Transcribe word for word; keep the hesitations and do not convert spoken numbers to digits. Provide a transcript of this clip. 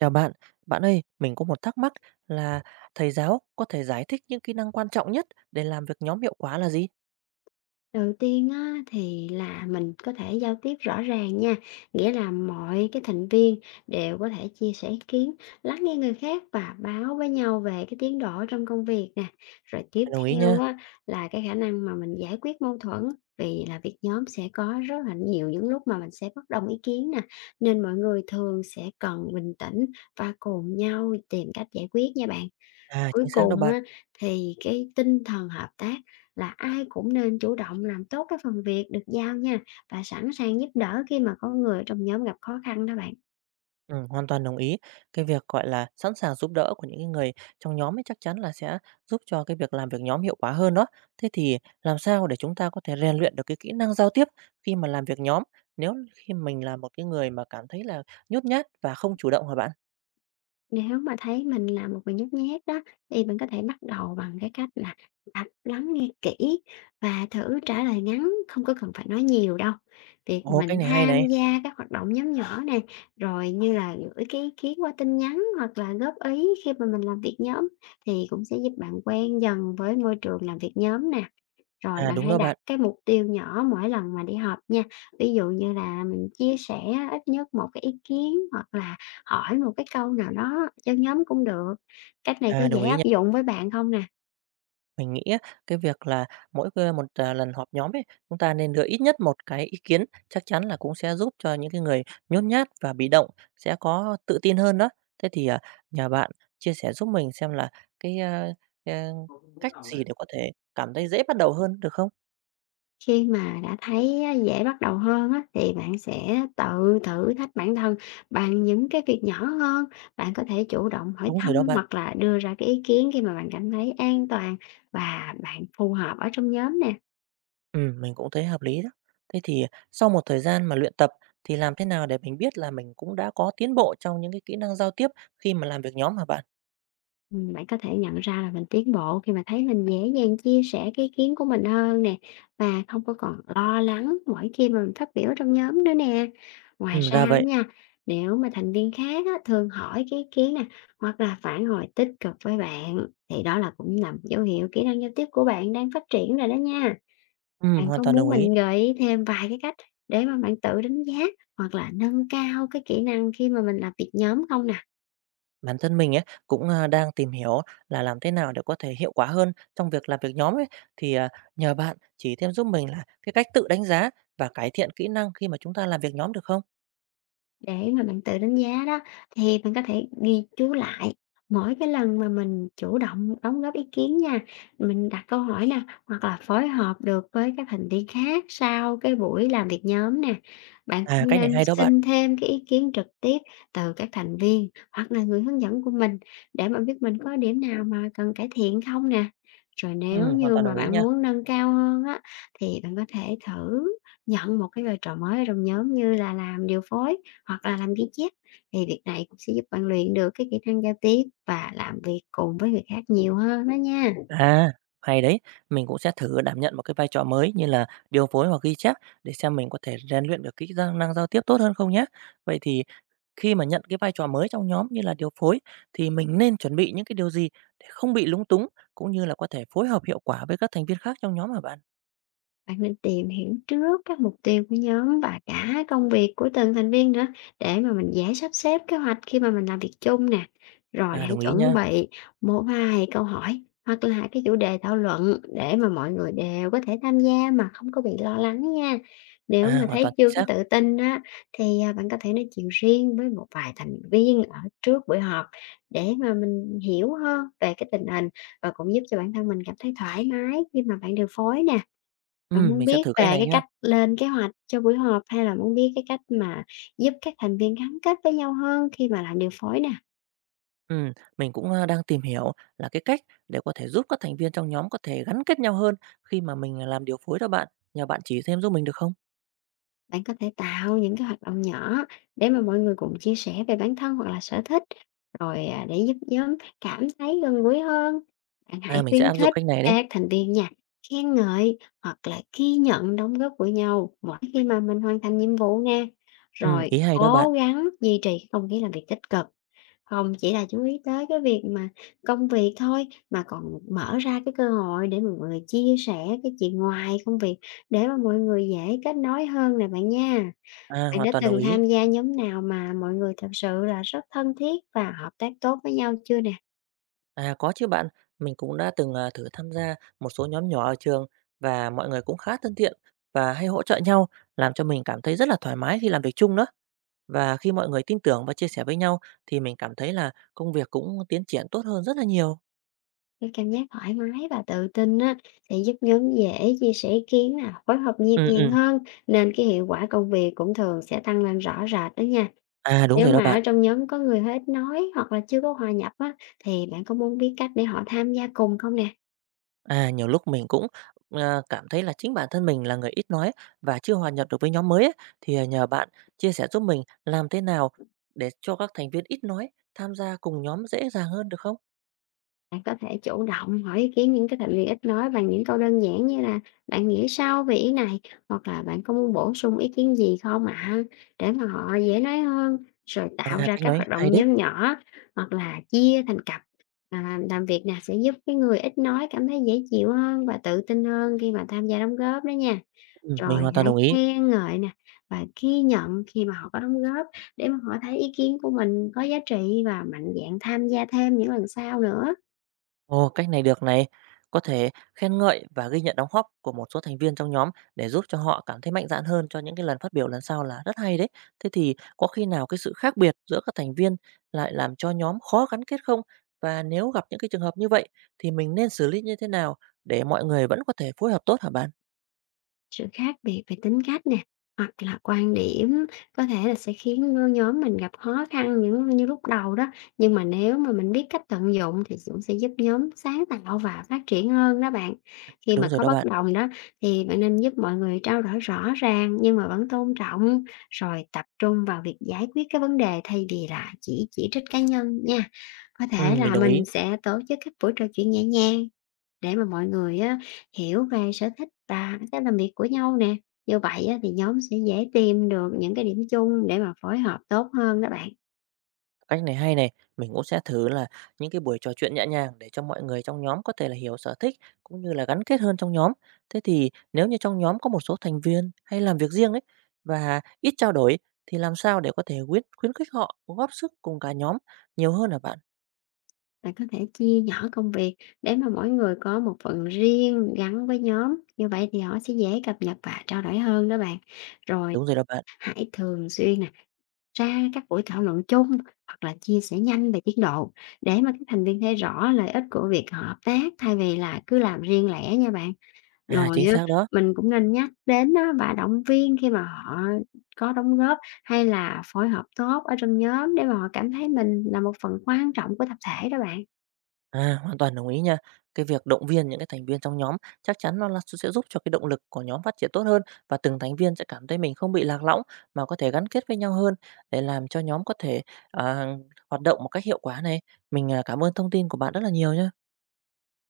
Chào bạn, bạn ơi, mình có một thắc mắc là thầy giáo có thể giải thích những kỹ năng quan trọng nhất để làm việc nhóm hiệu quả là gì? Đầu tiên á, thì là mình có thể giao tiếp rõ ràng nha, nghĩa là mọi cái thành viên đều có thể chia sẻ ý kiến, lắng nghe người khác và báo với nhau về cái tiến độ trong công việc nè. Rồi tiếp Bạn đồng ý theo nha. á, là cái khả năng mà mình giải quyết mâu thuẫn, vì là việc nhóm sẽ có rất là nhiều những lúc mà mình sẽ bất đồng ý kiến nè, nên mọi người thường sẽ cần bình tĩnh và cùng nhau tìm cách giải quyết nha bạn. À, Cuối chính xác đâu cùng bạn. á, thì cái tinh thần hợp tác là ai cũng nên chủ động làm tốt cái phần việc được giao nha, và sẵn sàng giúp đỡ khi mà có người ở trong nhóm gặp khó khăn đó bạn. Ừ, hoàn toàn đồng ý. Cái việc gọi là sẵn sàng giúp đỡ của những cái người trong nhóm ấy chắc chắn là sẽ giúp cho cái việc làm việc nhóm hiệu quả hơn đó. Thế thì làm sao để chúng ta có thể rèn luyện được cái kỹ năng giao tiếp khi mà làm việc nhóm nếu khi mình là một cái người mà cảm thấy là nhút nhát và không chủ động hả bạn? Nếu mà thấy mình là một người nhút nhát đó, thì bạn có thể bắt đầu bằng cái cách là tập lắng nghe kỹ và thử trả lời ngắn, không có cần phải nói nhiều đâu. Việc mà Ồ, mình cách này hay này. tham gia các hoạt động nhóm nhỏ nè, rồi như là gửi cái ý kiến qua tin nhắn hoặc là góp ý khi mà mình làm việc nhóm thì cũng sẽ giúp bạn quen dần với môi trường làm việc nhóm nè. Rồi À, bạn đúng hãy đó đặt bạn. cái mục tiêu nhỏ mỗi lần mà đi họp nha. Ví dụ như là mình chia sẻ ít nhất một cái ý kiến hoặc là hỏi một cái câu nào đó cho nhóm cũng được. Cách này có À, dễ đồng ý áp nha. dụng với bạn không nè? Mình nghĩ á, cái việc là mỗi, ơ, một, à, lần họp nhóm ấy, chúng ta nên đưa ít nhất một cái ý kiến, chắc chắn là cũng sẽ giúp cho những cái người nhút nhát và bị động sẽ có tự tin hơn đó. Thế thì, à, nhờ bạn chia sẻ giúp mình xem là cái, a, a, cách gì để có thể cảm thấy dễ bắt đầu hơn, được không? Khi mà đã thấy dễ bắt đầu hơn á, thì bạn sẽ tự thử thách bản thân bằng những cái việc nhỏ hơn. Bạn có thể chủ động hỏi Đúng rồi thăm đó bạn. hoặc là đưa ra cái ý kiến khi mà bạn cảm thấy an toàn và bạn phù hợp ở trong nhóm nè. Ừm, mình cũng thấy hợp lý đó. Thế thì sau một thời gian mà luyện tập thì làm thế nào để mình biết là mình cũng đã có tiến bộ trong những cái kỹ năng giao tiếp khi mà làm việc nhóm hả bạn? Ừm, bạn có thể nhận ra là mình tiến bộ khi mà thấy mình dễ dàng chia sẻ cái ý kiến của mình hơn nè, và không có còn lo lắng mỗi khi mà mình phát biểu trong nhóm nữa nè. Ngoài Ừm, ra ra vậy. nha, nếu mà thành viên khác á, thường hỏi cái ý kiến nè hoặc là phản hồi tích cực với bạn, thì đó là cũng là một dấu hiệu kỹ năng giao tiếp của bạn đang phát triển rồi đó nha. Ừm, Bạn hoàn có toàn muốn đồng ý. mình gợi ý thêm vài cái cách để mà bạn tự đánh giá hoặc là nâng cao cái kỹ năng khi mà mình làm việc nhóm không nè? Bản thân mình ấy cũng, a, đang tìm hiểu là làm thế nào để có thể hiệu quả hơn trong việc làm việc nhóm ấy, thì, à, nhờ bạn chỉ thêm giúp mình là cái cách tự đánh giá và cải thiện kỹ năng khi mà chúng ta làm việc nhóm được không? Để mà bạn tự đánh giá đó, thì bạn có thể ghi chú lại mỗi cái lần mà mình chủ động đóng góp ý kiến nha, mình đặt câu hỏi nè, hoặc là phối hợp được với các thành viên khác sau cái buổi làm việc nhóm nè. Bạn À, cũng cách này nên hay đó bạn. xin thêm cái ý kiến trực tiếp từ các thành viên hoặc là người hướng dẫn của mình, để mà biết mình có điểm nào mà cần cải thiện không nè. Rồi nếu Ừm, hoàn như toàn mà đồng ý bạn nha. muốn nâng cao hơn á, thì bạn có thể thử nhận một cái vai trò mới ở trong nhóm, như là làm điều phối hoặc là làm ghi chép. Thì việc này cũng sẽ giúp bạn luyện được cái kỹ năng giao tiếp và làm việc cùng với người khác nhiều hơn đó nha. À, hay đấy, mình cũng sẽ thử đảm nhận một cái vai trò mới như là điều phối hoặc ghi chép để xem mình có thể rèn luyện được kỹ năng năng giao tiếp tốt hơn không nhé. Vậy thì khi mà nhận cái vai trò mới trong nhóm như là điều phối thì mình nên chuẩn bị những cái điều gì để không bị lúng túng cũng như là có thể phối hợp hiệu quả với các thành viên khác trong nhóm hả bạn? Bạn nên tìm hiểu trước các mục tiêu của nhóm và cả công việc của từng thành viên nữa, để mà mình dễ sắp xếp kế hoạch khi mà mình làm việc chung nè. Rồi À, hãy đồng ý chuẩn nha. bị một vài câu hỏi hoặc là cái chủ đề thảo luận để mà mọi người đều có thể tham gia mà không có bị lo lắng nha. Nếu À, mà hoàn toàn thấy chính chưa có xác. tự tin á, thì à, bạn có thể nói chuyện riêng với một vài thành viên ở trước buổi họp, để mà mình hiểu hơn về cái tình hình và cũng giúp cho bản thân mình cảm thấy thoải mái khi mà bạn điều phối nè. Ừ, Bạn muốn mình sẽ biết thử cách về này cái nha. cách lên kế hoạch cho buổi họp, hay là muốn biết cái cách mà giúp các thành viên gắn kết với nhau hơn khi mà làm điều phối nè? Ừ, mình cũng à, đang tìm hiểu là cái cách để có thể giúp các thành viên trong nhóm có thể gắn kết nhau hơn khi mà mình làm điều phối đó bạn. Nhờ bạn chỉ thêm giúp mình được không? Bạn có thể tạo những cái hoạt động nhỏ để mà mọi người cùng chia sẻ về bản thân hoặc là sở thích. Rồi, à, để giúp nhóm cảm thấy gần gũi hơn, bạn À, hãy mình sẽ khuyến áp dụng khích cách này đấy. các thành viên nha, khen ngợi hoặc là ghi nhận đóng góp của nhau mỗi khi mà mình hoàn thành nhiệm vụ nha. Ừ, Rồi ý hay đó bạn. cố gắng duy trì không khí làm việc tích cực, không chỉ là chú ý tới cái việc mà công việc thôi, mà còn mở ra cái cơ hội để mọi người chia sẻ cái chuyện ngoài công việc, để mà mọi người dễ kết nối hơn nè bạn nha. À, Bạn hoàn đã toàn đồng từng ý. tham gia nhóm nào mà mọi người thật sự là rất thân thiết và hợp tác tốt với nhau chưa nè? À, có chứ bạn. Mình cũng đã từng, à, thử tham gia một số nhóm nhỏ ở trường và mọi người cũng khá thân thiện và hay hỗ trợ nhau, làm cho mình cảm thấy rất là thoải mái khi làm việc chung đó. Và khi mọi người tin tưởng và chia sẻ với nhau thì mình cảm thấy là công việc cũng tiến triển tốt hơn rất là nhiều. Cái cảm giác thoải mái và tự tin á, sẽ giúp nhóm dễ chia sẻ ý kiến nè, phối hợp nhịp Ừm, nhàng ừm. hơn, nên cái hiệu quả công việc cũng thường sẽ tăng lên rõ rệt đó nha. À, đúng Nếu rồi đó mà ở bạn. trong nhóm có người hết nói hoặc là chưa có hòa nhập á, thì bạn có muốn biết cách để họ tham gia cùng không nè? À, nhiều lúc mình cũng, ờ, cảm thấy là chính bản thân mình là người ít nói và chưa hòa nhập được với nhóm mới ấy, thì, à, nhờ bạn chia sẻ giúp mình làm thế nào để cho các thành viên ít nói tham gia cùng nhóm dễ dàng hơn được không? Bạn có thể chủ động hỏi ý kiến những cái thành viên ít nói bằng những câu đơn giản, như là bạn nghĩ sao về ý này, hoặc là bạn có muốn bổ sung ý kiến gì không ạ, để mà họ dễ nói hơn. Rồi tạo À, ra cách các nói hoạt hay động đấy. nhóm nhỏ hoặc là chia thành cặp à, làm việc nè, sẽ giúp cái người ít nói cảm thấy dễ chịu hơn và tự tin hơn khi mà tham gia đóng góp đó nha. Ừm, mình Rồi hoàn toàn hãy đồng ý. khen ngợi nè, và ghi nhận khi mà họ có đóng góp, để mà họ thấy ý kiến của mình có giá trị và mạnh dạn tham gia thêm những lần sau nữa. Ồ, cách này được này. Có thể khen ngợi và ghi nhận đóng góp của một số thành viên trong nhóm để giúp cho họ cảm thấy mạnh dạn hơn cho những cái lần phát biểu lần sau là rất hay đấy. Thế thì có khi nào cái sự khác biệt giữa các thành viên lại làm cho nhóm khó gắn kết không? Và nếu gặp những cái trường hợp như vậy thì mình nên xử lý như thế nào để mọi người vẫn có thể phối hợp tốt hả bạn? Sự khác biệt về tính cách nè, hoặc là quan điểm, có thể là sẽ khiến nhóm mình gặp khó khăn những như lúc đầu đó, nhưng mà nếu mà mình biết cách tận dụng thì cũng sẽ giúp nhóm sáng tạo và phát triển hơn đó bạn. Khi mà Đúng rồi có đó bất bạn. đồng đó, thì bạn nên giúp mọi người trao đổi rõ ràng nhưng mà vẫn tôn trọng, rồi tập trung vào việc giải quyết cái vấn đề thay vì là chỉ chỉ trích cá nhân nha. Có thể Ừm, mình là đồng mình ý. sẽ tổ chức các buổi trò chuyện nhẹ nhàng để mà mọi người á, hiểu về sở thích và cách làm việc của nhau nè. Như vậy á, thì nhóm sẽ dễ tìm được những cái điểm chung để mà phối hợp tốt hơn đó bạn. Cách này hay này, mình cũng sẽ thử là những cái buổi trò chuyện nhẹ nhàng để cho mọi người trong nhóm có thể là hiểu sở thích cũng như là gắn kết hơn trong nhóm. Thế thì nếu như trong nhóm có một số thành viên hay làm việc riêng ấy và ít trao đổi thì làm sao để có thể khuyến khuyến khích họ góp sức cùng cả nhóm nhiều hơn hả bạn? Bạn có thể chia nhỏ công việc để mà mỗi người có một phần riêng gắn với nhóm. Như vậy thì họ sẽ dễ cập nhật và trao đổi hơn đó bạn. Rồi Đúng rồi đó bạn. hãy thường xuyên nè, ra các buổi thảo luận chung hoặc là chia sẻ nhanh về tiến độ, để mà các thành viên thấy rõ lợi ích của việc hợp tác thay vì là cứ làm riêng lẻ nha bạn. À, Rồi chính á, xác đó. mình cũng nên nhắc đến á và động viên khi mà họ có đóng góp hay là phối hợp tốt ở trong nhóm, để mà họ cảm thấy mình là một phần quan trọng của tập thể đó bạn. À, hoàn toàn đồng ý nha. Cái việc động viên những cái thành viên trong nhóm chắc chắn nó là sẽ giúp cho cái động lực của nhóm phát triển tốt hơn và từng thành viên sẽ cảm thấy mình không bị lạc lõng mà có thể gắn kết với nhau hơn để làm cho nhóm có thể à, hoạt động một cách hiệu quả này. Mình à, cảm ơn thông tin của bạn rất là nhiều nhé.